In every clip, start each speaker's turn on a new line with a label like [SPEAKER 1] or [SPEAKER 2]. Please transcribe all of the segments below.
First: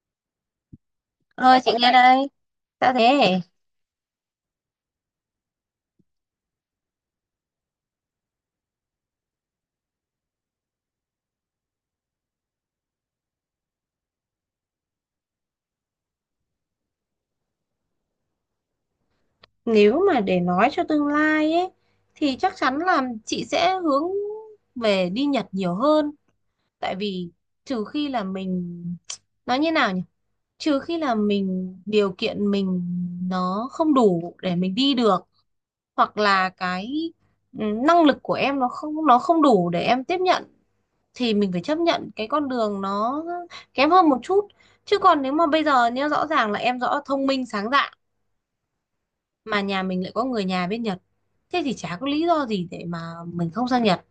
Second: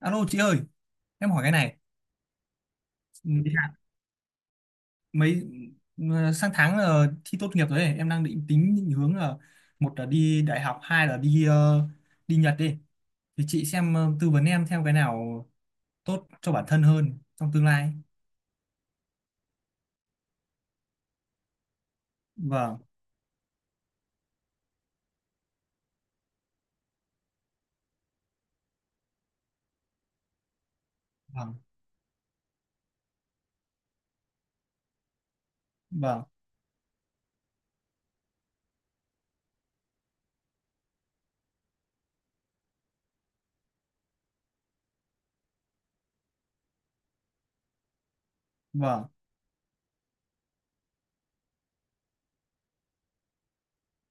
[SPEAKER 1] Alo chị ơi, em hỏi cái
[SPEAKER 2] Ờ, chị
[SPEAKER 1] này.
[SPEAKER 2] nghe đây, đã
[SPEAKER 1] Ừ,
[SPEAKER 2] thế
[SPEAKER 1] dạ, Mấy ừ, sang tháng là thi tốt nghiệp rồi ấy. Em đang định tính định hướng là một là đi đại học, hai là đi Nhật đi. Thì chị xem tư vấn em theo cái nào tốt cho bản thân hơn trong tương lai.
[SPEAKER 2] nếu mà để nói cho tương lai ấy thì chắc chắn
[SPEAKER 1] Vâng,
[SPEAKER 2] là chị sẽ hướng về đi Nhật nhiều hơn. Tại vì trừ khi là mình nói như nào nhỉ? Trừ khi là
[SPEAKER 1] vâng,
[SPEAKER 2] mình điều kiện mình nó không đủ để mình đi được, hoặc
[SPEAKER 1] vâng,
[SPEAKER 2] là cái năng lực của em nó không đủ để em tiếp nhận thì mình phải chấp nhận cái con đường nó kém hơn một chút. Chứ còn nếu mà bây giờ nhá, rõ ràng là em rõ thông minh sáng dạ
[SPEAKER 1] vâng,
[SPEAKER 2] mà nhà mình lại có người nhà bên Nhật, thế thì chả có lý do gì để mà mình không sang Nhật,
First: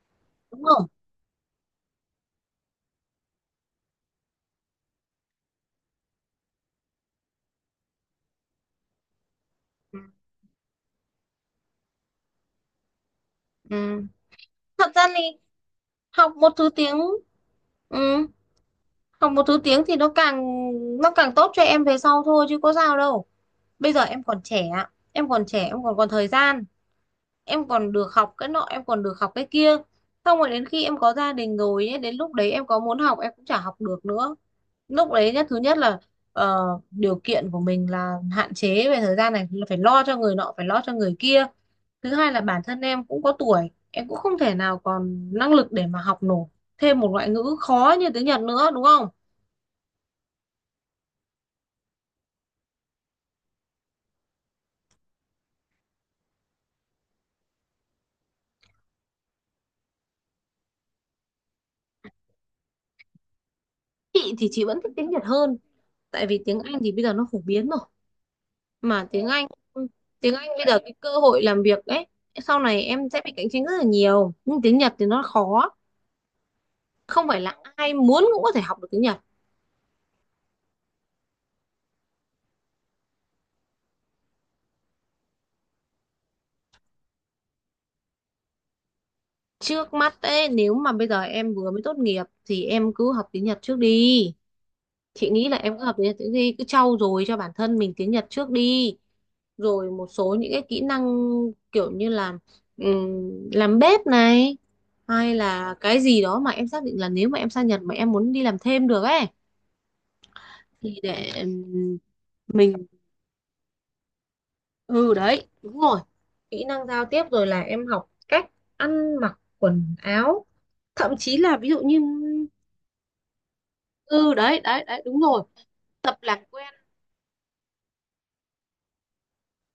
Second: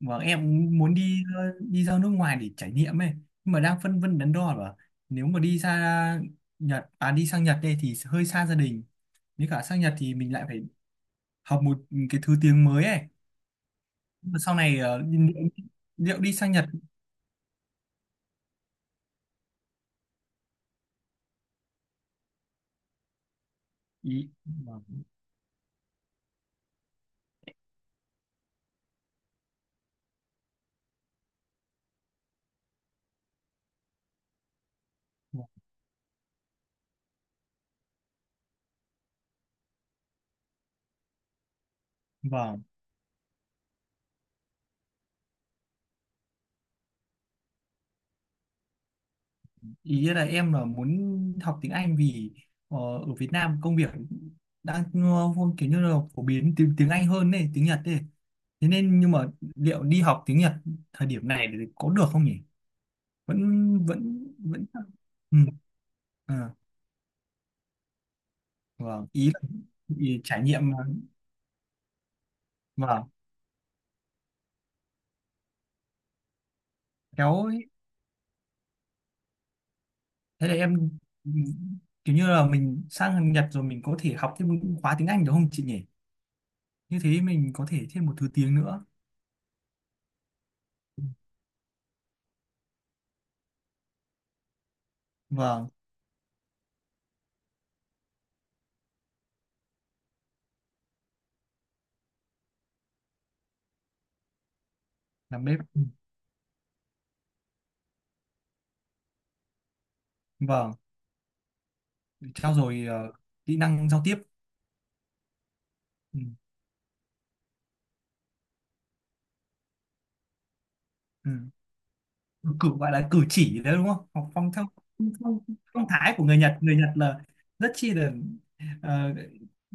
[SPEAKER 1] vâng.
[SPEAKER 2] đúng
[SPEAKER 1] Em
[SPEAKER 2] không?
[SPEAKER 1] muốn đi ra nước ngoài để trải nghiệm ấy, nhưng mà đang phân vân đắn đo là nếu mà đi ra Nhật, à đi sang Nhật đây thì hơi xa gia đình. Nếu cả sang Nhật
[SPEAKER 2] Ừ.
[SPEAKER 1] thì mình lại phải học một cái thứ tiếng mới ấy.
[SPEAKER 2] Ừ.
[SPEAKER 1] Mà sau này
[SPEAKER 2] Thật ra thì
[SPEAKER 1] liệu đi
[SPEAKER 2] học một
[SPEAKER 1] sang Nhật,
[SPEAKER 2] thứ tiếng. Ừ. Học một thứ tiếng thì nó càng tốt cho em về sau thôi chứ có sao đâu. Bây giờ em
[SPEAKER 1] ý
[SPEAKER 2] còn trẻ, em còn trẻ em còn còn thời gian, em còn được học cái nọ, em còn được học cái kia. Xong rồi đến khi em có gia đình rồi ấy, đến lúc đấy em có muốn học em cũng chả học được nữa. Lúc đấy thứ nhất là điều kiện của mình là hạn chế về thời gian này, là phải lo cho người nọ, phải lo cho người kia. Thứ hai là bản
[SPEAKER 1] vâng,
[SPEAKER 2] thân em cũng có tuổi, em cũng không thể nào còn năng lực để mà học nổi thêm một ngoại ngữ khó như tiếng Nhật nữa, đúng không?
[SPEAKER 1] ý là em là muốn học tiếng Anh vì ở Việt Nam công việc đang kiểu như là phổ biến tiếng tiếng Anh hơn này tiếng Nhật ấy, thế nên nhưng mà liệu đi học tiếng Nhật thời điểm này thì có được không nhỉ, vẫn vẫn
[SPEAKER 2] Chị thì chị
[SPEAKER 1] vẫn
[SPEAKER 2] vẫn thích tiếng Nhật
[SPEAKER 1] ừ,
[SPEAKER 2] hơn. Tại vì
[SPEAKER 1] à,
[SPEAKER 2] tiếng Anh thì bây giờ nó phổ biến rồi,
[SPEAKER 1] vâng,
[SPEAKER 2] mà tiếng Anh tiếng
[SPEAKER 1] trải
[SPEAKER 2] Anh bây
[SPEAKER 1] nghiệm mà.
[SPEAKER 2] giờ cái cơ hội làm việc ấy, sau này em
[SPEAKER 1] Vâng,
[SPEAKER 2] sẽ bị cạnh tranh rất là nhiều. Nhưng tiếng Nhật thì nó khó, không phải
[SPEAKER 1] kéo
[SPEAKER 2] là ai muốn cũng có thể học được tiếng Nhật.
[SPEAKER 1] thế là em kiểu như là mình sang Nhật rồi mình có thể học thêm những khóa tiếng Anh được không chị nhỉ, như thế mình có thể thêm một thứ tiếng nữa.
[SPEAKER 2] Trước mắt ấy, nếu mà bây giờ em vừa mới tốt nghiệp thì em cứ học tiếng Nhật trước đi. Chị nghĩ là
[SPEAKER 1] Vâng,
[SPEAKER 2] em cứ học tiếng Nhật trước đi, cứ trau dồi cho bản thân mình tiếng Nhật trước đi. Rồi một số những cái kỹ năng, kiểu như là làm bếp này, hay
[SPEAKER 1] làm bếp.
[SPEAKER 2] là
[SPEAKER 1] Ừ,
[SPEAKER 2] cái gì đó mà em xác định là nếu mà em sang Nhật mà em muốn đi làm thêm được ấy,
[SPEAKER 1] vâng,
[SPEAKER 2] thì để
[SPEAKER 1] để trau dồi
[SPEAKER 2] mình.
[SPEAKER 1] kỹ năng giao tiếp.
[SPEAKER 2] Ừ đấy, đúng rồi.
[SPEAKER 1] Ừ.
[SPEAKER 2] Kỹ năng giao tiếp, rồi là em học cách ăn mặc quần áo, thậm
[SPEAKER 1] Ừ,
[SPEAKER 2] chí là ví dụ như.
[SPEAKER 1] gọi là cử chỉ đấy đúng không, học
[SPEAKER 2] Ừ đấy, đấy, đấy, đúng
[SPEAKER 1] phong,
[SPEAKER 2] rồi.
[SPEAKER 1] phong thái
[SPEAKER 2] Tập
[SPEAKER 1] của người
[SPEAKER 2] làm
[SPEAKER 1] Nhật,
[SPEAKER 2] quen.
[SPEAKER 1] người Nhật là rất chi là ờ,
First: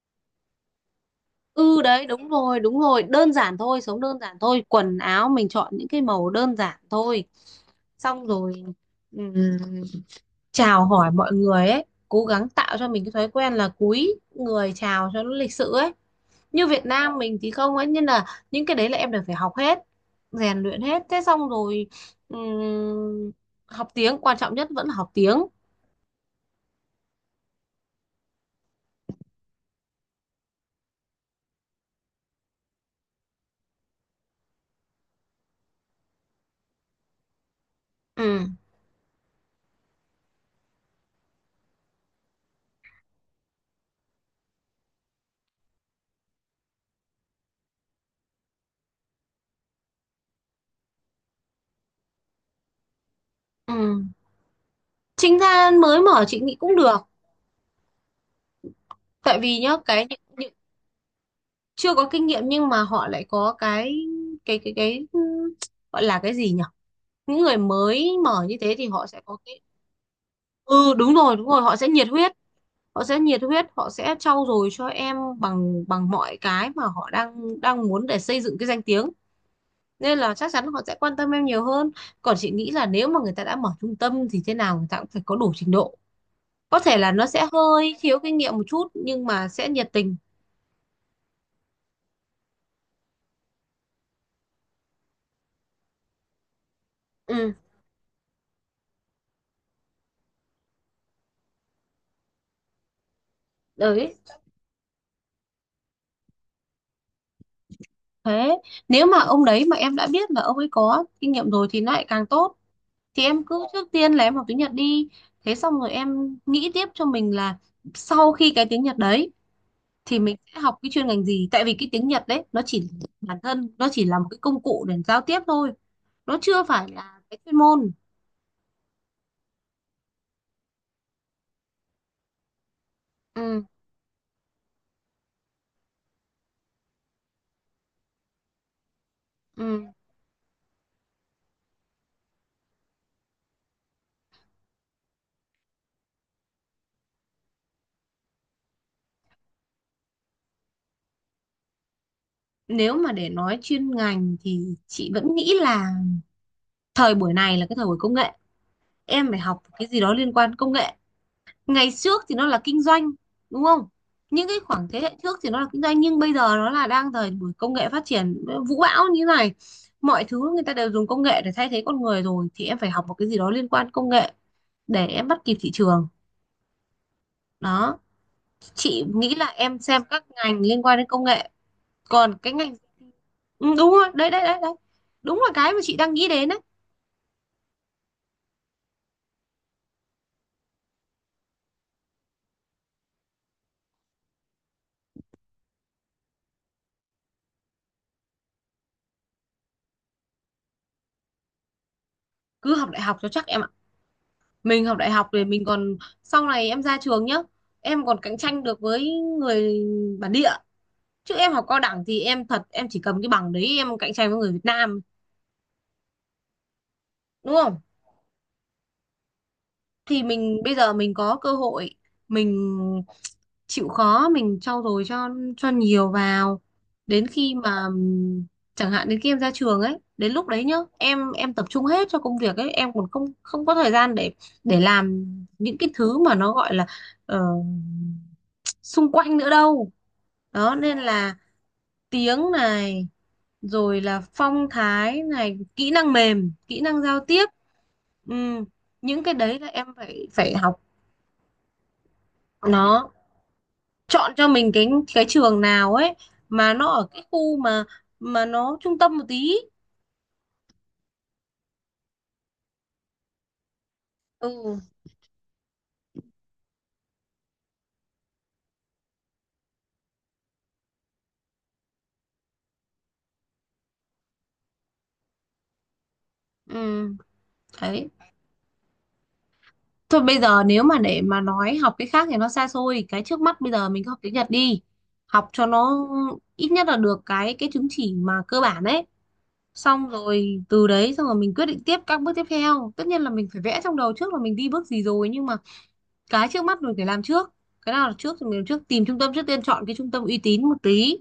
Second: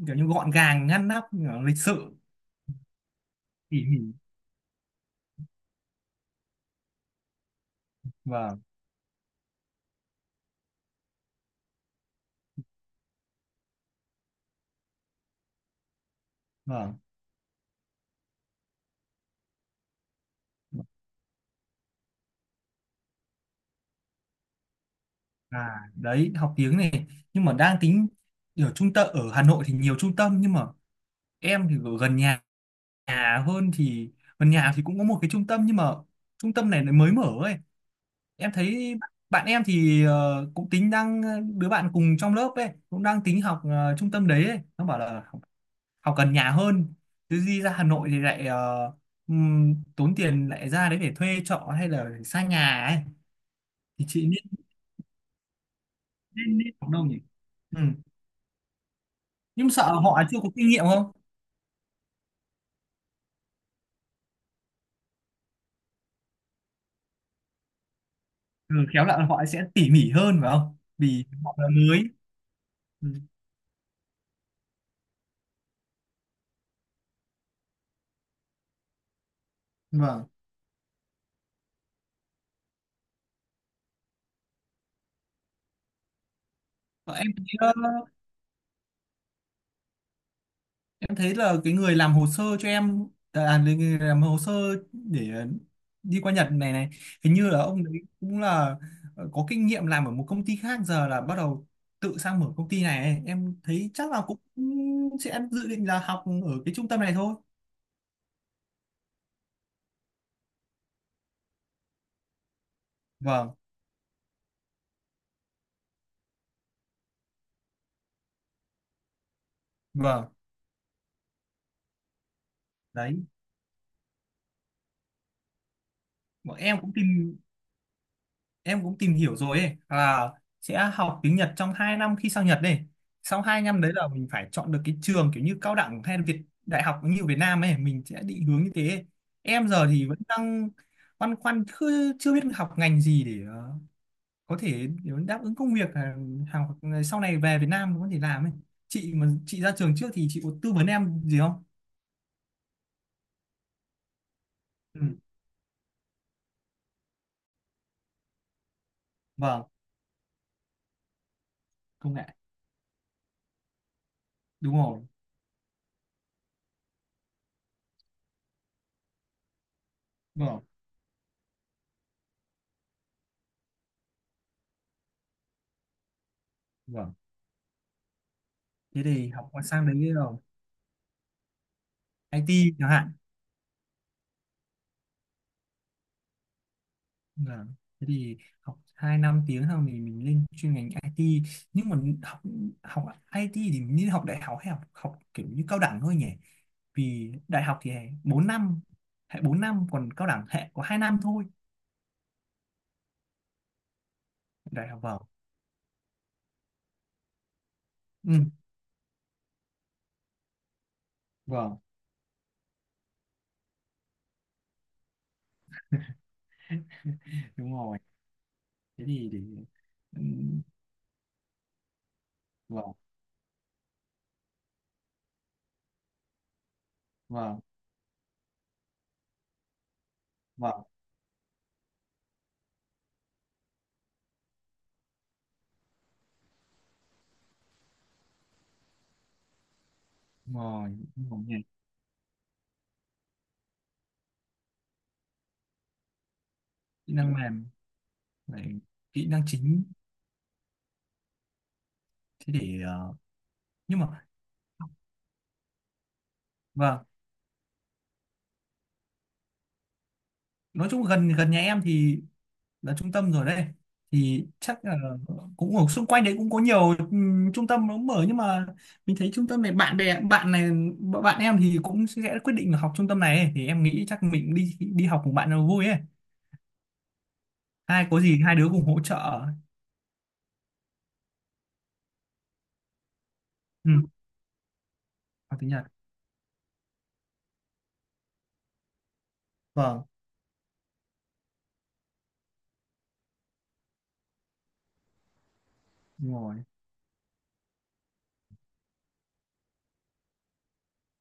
[SPEAKER 1] kiểu như gọn gàng ngăn nắp, lịch
[SPEAKER 2] Ừ đấy,
[SPEAKER 1] sự,
[SPEAKER 2] đúng rồi, đúng rồi. Đơn giản thôi,
[SPEAKER 1] tỉ mỉ.
[SPEAKER 2] sống đơn giản thôi, quần áo mình chọn những cái màu đơn giản thôi. Xong rồi
[SPEAKER 1] Vâng,
[SPEAKER 2] ừm, chào hỏi mọi người ấy, cố gắng tạo cho mình cái thói quen là cúi người chào cho nó lịch sự ấy. Như Việt
[SPEAKER 1] vâng.
[SPEAKER 2] Nam mình thì không ấy, nên là những cái đấy là em đều phải học hết, rèn luyện hết. Thế xong rồi ừm, học tiếng, quan trọng nhất vẫn là học tiếng.
[SPEAKER 1] À đấy, học tiếng này nhưng mà đang tính ở trung tâm ở Hà Nội thì nhiều trung tâm nhưng mà em thì ở gần nhà, nhà hơn thì gần nhà thì cũng có một cái trung tâm nhưng mà trung tâm này nó mới mở ấy.
[SPEAKER 2] Ừ.
[SPEAKER 1] Em thấy bạn em thì cũng tính đứa bạn cùng trong lớp ấy cũng đang tính học trung tâm đấy ấy. Nó bảo là học gần nhà hơn chứ đi ra Hà Nội thì lại tốn tiền lại ra đấy để thuê trọ hay là xa nhà ấy,
[SPEAKER 2] Ừ.
[SPEAKER 1] thì chị nên
[SPEAKER 2] Trinh Than mới mở chị nghĩ
[SPEAKER 1] nên, nên
[SPEAKER 2] cũng
[SPEAKER 1] học
[SPEAKER 2] được.
[SPEAKER 1] đâu nhỉ. Ừ,
[SPEAKER 2] Tại vì
[SPEAKER 1] nhưng
[SPEAKER 2] nhá,
[SPEAKER 1] sợ
[SPEAKER 2] cái những,
[SPEAKER 1] họ chưa có
[SPEAKER 2] những
[SPEAKER 1] kinh nghiệm không.
[SPEAKER 2] chưa có kinh nghiệm, nhưng mà họ lại có cái gọi là cái gì nhỉ, những người mới mở như thế
[SPEAKER 1] Ừ,
[SPEAKER 2] thì
[SPEAKER 1] khéo
[SPEAKER 2] họ sẽ
[SPEAKER 1] là
[SPEAKER 2] có
[SPEAKER 1] họ
[SPEAKER 2] cái.
[SPEAKER 1] sẽ tỉ mỉ hơn phải không
[SPEAKER 2] Ừ, đúng
[SPEAKER 1] vì
[SPEAKER 2] rồi, đúng
[SPEAKER 1] họ
[SPEAKER 2] rồi.
[SPEAKER 1] là
[SPEAKER 2] họ sẽ
[SPEAKER 1] mới.
[SPEAKER 2] nhiệt huyết họ
[SPEAKER 1] Ừ,
[SPEAKER 2] sẽ nhiệt huyết, họ sẽ trau dồi cho em bằng bằng mọi cái mà họ đang đang muốn để xây dựng cái danh tiếng, nên
[SPEAKER 1] vâng.
[SPEAKER 2] là chắc chắn họ sẽ quan tâm em nhiều hơn. Còn chị nghĩ là nếu mà người ta đã mở trung tâm thì thế nào người ta cũng phải có đủ trình độ, có thể là
[SPEAKER 1] Ờ,
[SPEAKER 2] nó
[SPEAKER 1] Em thấy,
[SPEAKER 2] sẽ hơi
[SPEAKER 1] ờ,
[SPEAKER 2] thiếu kinh nghiệm một chút nhưng mà sẽ nhiệt tình.
[SPEAKER 1] em thấy là cái người làm hồ sơ cho em à, là người người làm hồ sơ để đi qua Nhật này này, hình như
[SPEAKER 2] Ừ
[SPEAKER 1] là ông đấy cũng là có kinh nghiệm làm ở một công ty khác giờ là bắt đầu tự sang mở công ty này ấy. Em thấy chắc
[SPEAKER 2] đấy,
[SPEAKER 1] là cũng sẽ dự định là học ở cái trung tâm này thôi.
[SPEAKER 2] thế nếu mà ông đấy mà em đã biết là ông ấy có kinh nghiệm rồi thì nó lại càng tốt. Thì em
[SPEAKER 1] Vâng,
[SPEAKER 2] cứ trước tiên là em học tiếng Nhật đi. Thế xong rồi em nghĩ tiếp cho mình là sau khi cái tiếng Nhật đấy thì
[SPEAKER 1] vâng,
[SPEAKER 2] mình sẽ học cái chuyên ngành gì. Tại vì cái tiếng Nhật đấy nó chỉ,
[SPEAKER 1] đấy.
[SPEAKER 2] bản thân nó chỉ là một cái công cụ để giao tiếp thôi, nó
[SPEAKER 1] Bọn
[SPEAKER 2] chưa phải là cái chuyên môn.
[SPEAKER 1] em cũng tìm hiểu rồi ấy là sẽ học tiếng Nhật trong 2 năm khi sang Nhật đây, sau 2
[SPEAKER 2] Ừ,
[SPEAKER 1] năm đấy là mình phải chọn được cái trường kiểu như cao đẳng hay là Việt đại học như ở Việt Nam ấy, mình sẽ định hướng như thế. Em giờ
[SPEAKER 2] ừ.
[SPEAKER 1] thì vẫn đang băn khoăn chưa, chưa biết học ngành gì để có thể để đáp ứng công việc ờ, hàng sau này về Việt Nam có thể làm ấy, chị mà chị ra trường trước thì chị có tư vấn em gì không.
[SPEAKER 2] Nếu mà để nói chuyên ngành thì
[SPEAKER 1] Ừ,
[SPEAKER 2] chị vẫn nghĩ là thời buổi này là cái thời buổi công nghệ, em phải học
[SPEAKER 1] vâng,
[SPEAKER 2] cái gì đó liên quan công nghệ. Ngày
[SPEAKER 1] công
[SPEAKER 2] trước
[SPEAKER 1] nghệ,
[SPEAKER 2] thì nó là kinh doanh, đúng không, những cái
[SPEAKER 1] đúng
[SPEAKER 2] khoảng thế
[SPEAKER 1] rồi,
[SPEAKER 2] hệ trước thì nó là kinh doanh. Nhưng bây giờ nó là đang thời buổi công nghệ phát triển vũ bão như này, mọi thứ
[SPEAKER 1] vâng,
[SPEAKER 2] người ta đều dùng công nghệ để thay thế con người rồi, thì em phải học một cái gì đó liên quan công nghệ để em bắt kịp thị trường.
[SPEAKER 1] vâng.
[SPEAKER 2] Đó,
[SPEAKER 1] Thế
[SPEAKER 2] chị
[SPEAKER 1] thì
[SPEAKER 2] nghĩ là
[SPEAKER 1] học qua
[SPEAKER 2] em
[SPEAKER 1] sang
[SPEAKER 2] xem
[SPEAKER 1] đấy
[SPEAKER 2] các
[SPEAKER 1] rồi
[SPEAKER 2] ngành liên quan đến công nghệ, còn cái
[SPEAKER 1] IT
[SPEAKER 2] ngành.
[SPEAKER 1] chẳng hạn.
[SPEAKER 2] Ừ, đúng rồi, đấy, đấy, đấy, đấy, đúng là cái mà chị đang nghĩ đến đấy.
[SPEAKER 1] Vâng. Thế thì học 2 năm tiếng xong thì mình lên chuyên ngành IT, nhưng mà học học IT thì mình nên học đại học hay học học kiểu như cao đẳng thôi nhỉ, vì đại học thì 4 năm, hệ 4 năm còn cao đẳng hệ có 2 năm thôi.
[SPEAKER 2] Cứ học đại học cho chắc em ạ. Mình
[SPEAKER 1] Đại
[SPEAKER 2] học
[SPEAKER 1] học
[SPEAKER 2] đại
[SPEAKER 1] vâng.
[SPEAKER 2] học thì mình còn, sau này em ra trường nhá, em còn
[SPEAKER 1] Ừ,
[SPEAKER 2] cạnh tranh được với người bản địa. Chứ em học
[SPEAKER 1] vâng.
[SPEAKER 2] cao đẳng thì em thật em chỉ cầm cái bằng đấy em cạnh tranh với người Việt Nam, đúng
[SPEAKER 1] Đúng
[SPEAKER 2] không?
[SPEAKER 1] rồi, thế thì để, ừ,
[SPEAKER 2] Thì mình bây giờ mình có cơ hội, mình
[SPEAKER 1] vâng,
[SPEAKER 2] chịu khó mình trau dồi cho nhiều vào, đến khi
[SPEAKER 1] vâng,
[SPEAKER 2] mà chẳng hạn đến khi em ra trường ấy, đến lúc đấy nhá,
[SPEAKER 1] vâng.
[SPEAKER 2] em tập trung hết cho công việc ấy, em còn không không có thời gian để làm những cái thứ mà nó gọi là ờ, xung quanh nữa đâu.
[SPEAKER 1] Đúng
[SPEAKER 2] Đó
[SPEAKER 1] rồi
[SPEAKER 2] nên
[SPEAKER 1] đúng
[SPEAKER 2] là
[SPEAKER 1] rồi nhỉ.
[SPEAKER 2] tiếng này, rồi là phong thái này, kỹ năng mềm, kỹ năng
[SPEAKER 1] Kỹ
[SPEAKER 2] giao
[SPEAKER 1] năng
[SPEAKER 2] tiếp.
[SPEAKER 1] mềm
[SPEAKER 2] Ừ.
[SPEAKER 1] này,
[SPEAKER 2] Những
[SPEAKER 1] kỹ
[SPEAKER 2] cái
[SPEAKER 1] năng
[SPEAKER 2] đấy là
[SPEAKER 1] chính,
[SPEAKER 2] em phải phải học,
[SPEAKER 1] thế để
[SPEAKER 2] nó
[SPEAKER 1] nhưng mà
[SPEAKER 2] chọn cho mình cái trường nào ấy, mà nó
[SPEAKER 1] vâng.
[SPEAKER 2] ở cái khu mà nó trung tâm một tí.
[SPEAKER 1] Nói chung gần gần nhà em thì là trung tâm rồi đấy, thì
[SPEAKER 2] Ừ.
[SPEAKER 1] chắc là cũng ở xung quanh đấy cũng có nhiều trung tâm nó mở nhưng mà mình thấy trung tâm này bạn bè bạn này, bạn em thì cũng sẽ quyết định là học trung tâm này ấy, thì em nghĩ chắc mình đi đi học cùng bạn nó vui ấy,
[SPEAKER 2] Ừ
[SPEAKER 1] hai
[SPEAKER 2] đấy,
[SPEAKER 1] có gì hai đứa cùng hỗ trợ.
[SPEAKER 2] thôi bây giờ nếu mà để mà nói học cái khác thì nó xa xôi, cái trước mắt bây giờ
[SPEAKER 1] Ừ,
[SPEAKER 2] mình cứ học tiếng Nhật đi. Học
[SPEAKER 1] học
[SPEAKER 2] cho
[SPEAKER 1] tiếng Nhật.
[SPEAKER 2] nó ít nhất là được cái chứng chỉ mà cơ bản ấy,
[SPEAKER 1] Vâng,
[SPEAKER 2] xong rồi từ đấy xong rồi mình quyết định tiếp các bước tiếp theo. Tất nhiên là mình phải vẽ trong đầu trước là mình đi bước gì rồi, nhưng mà
[SPEAKER 1] đúng
[SPEAKER 2] cái
[SPEAKER 1] rồi.
[SPEAKER 2] trước mắt mình phải làm trước, cái nào là trước thì mình làm trước. Tìm trung tâm trước tiên, chọn cái trung tâm uy tín một tí,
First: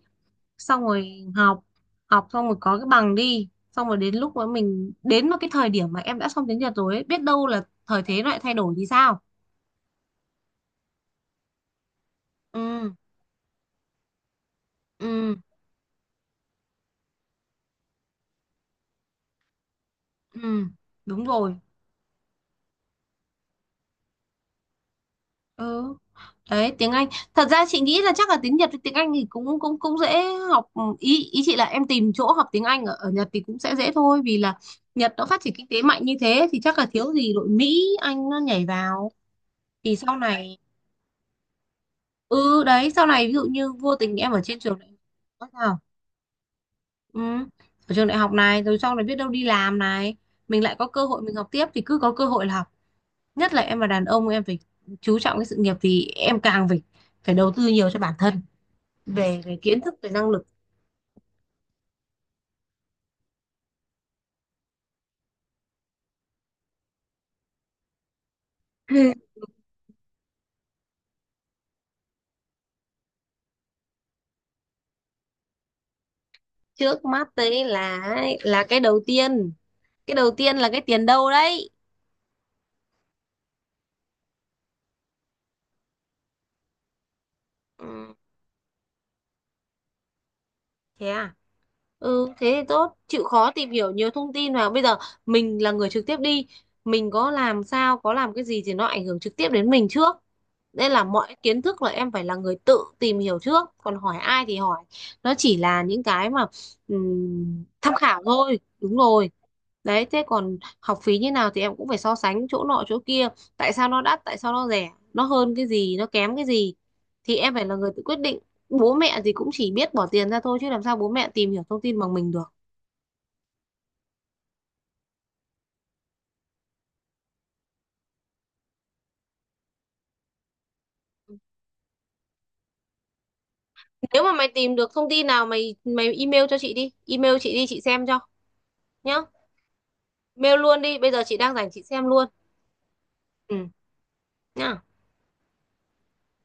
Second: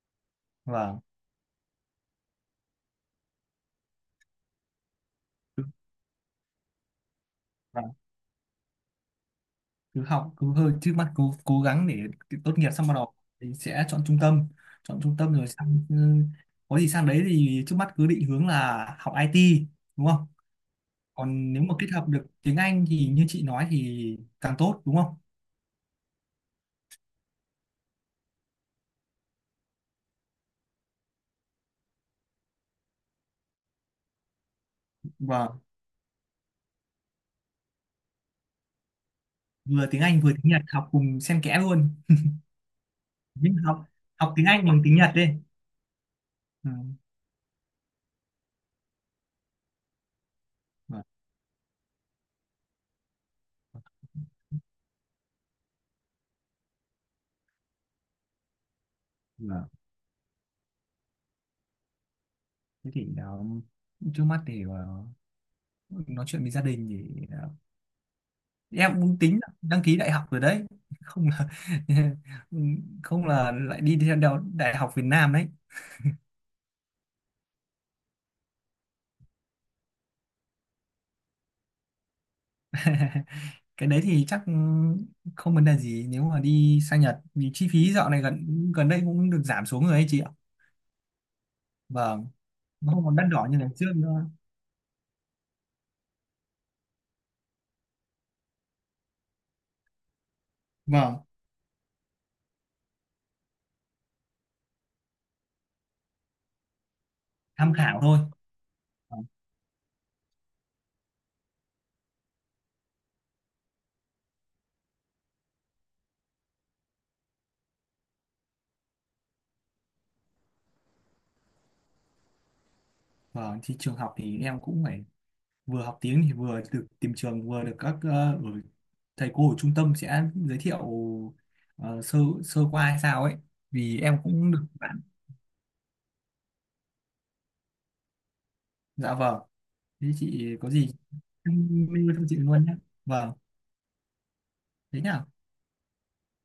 [SPEAKER 2] xong
[SPEAKER 1] Vâng,
[SPEAKER 2] rồi học học xong rồi có cái bằng đi, xong rồi đến lúc mà mình đến một cái
[SPEAKER 1] cứ-
[SPEAKER 2] thời điểm mà em đã xong tiếng Nhật rồi ấy, biết đâu là
[SPEAKER 1] vâng,
[SPEAKER 2] thời thế lại thay đổi thì sao.
[SPEAKER 1] cứ học cứ hơi trước mắt cố cố gắng để tốt nghiệp xong
[SPEAKER 2] Ừ.
[SPEAKER 1] bắt đầu thì sẽ chọn trung tâm, chọn trung tâm
[SPEAKER 2] Ừ.
[SPEAKER 1] rồi sang, ừ, có gì sang đấy thì trước mắt cứ định hướng là học IT, đúng không,
[SPEAKER 2] Ừ, đúng
[SPEAKER 1] còn
[SPEAKER 2] rồi.
[SPEAKER 1] nếu mà kết hợp được tiếng Anh thì như chị nói thì càng tốt đúng không.
[SPEAKER 2] Ừ. Đấy, tiếng Anh. Thật ra chị nghĩ là chắc là tiếng Nhật với tiếng Anh thì cũng cũng cũng dễ học. Ừ, Ý ý chị là em tìm chỗ học tiếng Anh ở Nhật thì cũng sẽ dễ thôi, vì là Nhật nó phát
[SPEAKER 1] Và
[SPEAKER 2] triển kinh tế mạnh như thế thì chắc là thiếu gì đội Mỹ Anh nó nhảy vào.
[SPEAKER 1] vừa
[SPEAKER 2] Thì
[SPEAKER 1] tiếng
[SPEAKER 2] sau
[SPEAKER 1] Anh vừa tiếng
[SPEAKER 2] này.
[SPEAKER 1] Nhật học cùng xen kẽ luôn,
[SPEAKER 2] Ừ đấy, sau này ví dụ
[SPEAKER 1] nhưng
[SPEAKER 2] như
[SPEAKER 1] học
[SPEAKER 2] vô tình em
[SPEAKER 1] học
[SPEAKER 2] ở
[SPEAKER 1] tiếng
[SPEAKER 2] trên
[SPEAKER 1] Anh
[SPEAKER 2] trường
[SPEAKER 1] bằng
[SPEAKER 2] đại
[SPEAKER 1] tiếng Nhật đi.
[SPEAKER 2] học sao,
[SPEAKER 1] Ừ,
[SPEAKER 2] ừ, ở trường đại học này rồi sau này biết đâu đi làm này, mình lại có
[SPEAKER 1] vâng,
[SPEAKER 2] cơ hội mình học tiếp thì cứ có cơ hội là học. Nhất là em là đàn ông, em phải chú trọng cái sự nghiệp thì em càng phải phải đầu tư nhiều cho bản thân, về cái
[SPEAKER 1] vâng.
[SPEAKER 2] kiến thức, về năng lực.
[SPEAKER 1] Thế thì đó, trước mắt thì ờ, nói chuyện với gia đình thì em cũng tính là đăng ký đại học rồi đấy, không là không là lại đi theo đại học Việt Nam đấy.
[SPEAKER 2] Trước mắt đấy là cái đầu tiên, cái đầu tiên là cái tiền đâu đấy.
[SPEAKER 1] Cái đấy thì chắc không vấn đề gì nếu mà đi sang Nhật vì chi phí dạo
[SPEAKER 2] Ừ.
[SPEAKER 1] này gần gần đây cũng được giảm xuống rồi ấy chị.
[SPEAKER 2] Thế à.
[SPEAKER 1] Vâng,
[SPEAKER 2] Ừ, thế thì
[SPEAKER 1] nó
[SPEAKER 2] tốt,
[SPEAKER 1] không còn
[SPEAKER 2] chịu
[SPEAKER 1] đắt đỏ
[SPEAKER 2] khó
[SPEAKER 1] như ngày
[SPEAKER 2] tìm hiểu
[SPEAKER 1] trước
[SPEAKER 2] nhiều
[SPEAKER 1] nữa.
[SPEAKER 2] thông tin vào. Bây giờ mình là người trực tiếp đi, mình có làm sao, có làm cái gì thì nó ảnh hưởng trực tiếp đến mình trước. Nên là
[SPEAKER 1] Vâng,
[SPEAKER 2] mọi kiến thức là em phải là người tự tìm hiểu trước, còn hỏi ai thì hỏi. Nó chỉ là những cái mà
[SPEAKER 1] tham
[SPEAKER 2] tham
[SPEAKER 1] khảo thôi.
[SPEAKER 2] khảo thôi, đúng
[SPEAKER 1] Vâng.
[SPEAKER 2] rồi. Đấy, thế còn học phí như nào thì em cũng phải so sánh chỗ nọ chỗ kia, tại sao nó đắt, tại sao nó rẻ, nó hơn cái gì, nó kém cái gì thì em phải là người tự quyết định. Bố mẹ thì cũng chỉ biết bỏ tiền ra thôi chứ làm sao bố mẹ tìm hiểu thông tin bằng mình được.
[SPEAKER 1] Vâng, thì trường học thì em cũng phải vừa học tiếng thì vừa được tìm trường vừa được các ở thầy cô ở trung tâm sẽ giới thiệu sơ sơ qua hay sao ấy vì em
[SPEAKER 2] Nếu mà mày
[SPEAKER 1] cũng được
[SPEAKER 2] tìm được
[SPEAKER 1] bạn.
[SPEAKER 2] thông tin nào mày mày email cho chị đi, email chị đi chị xem cho
[SPEAKER 1] Dạ
[SPEAKER 2] nhá.
[SPEAKER 1] vâng, thế chị
[SPEAKER 2] Mail
[SPEAKER 1] có
[SPEAKER 2] luôn
[SPEAKER 1] gì
[SPEAKER 2] đi, bây giờ chị đang rảnh chị
[SPEAKER 1] em
[SPEAKER 2] xem
[SPEAKER 1] mail cho
[SPEAKER 2] luôn.
[SPEAKER 1] chị luôn nhé. Vâng,
[SPEAKER 2] Ừ. Nhá.
[SPEAKER 1] thế nhá.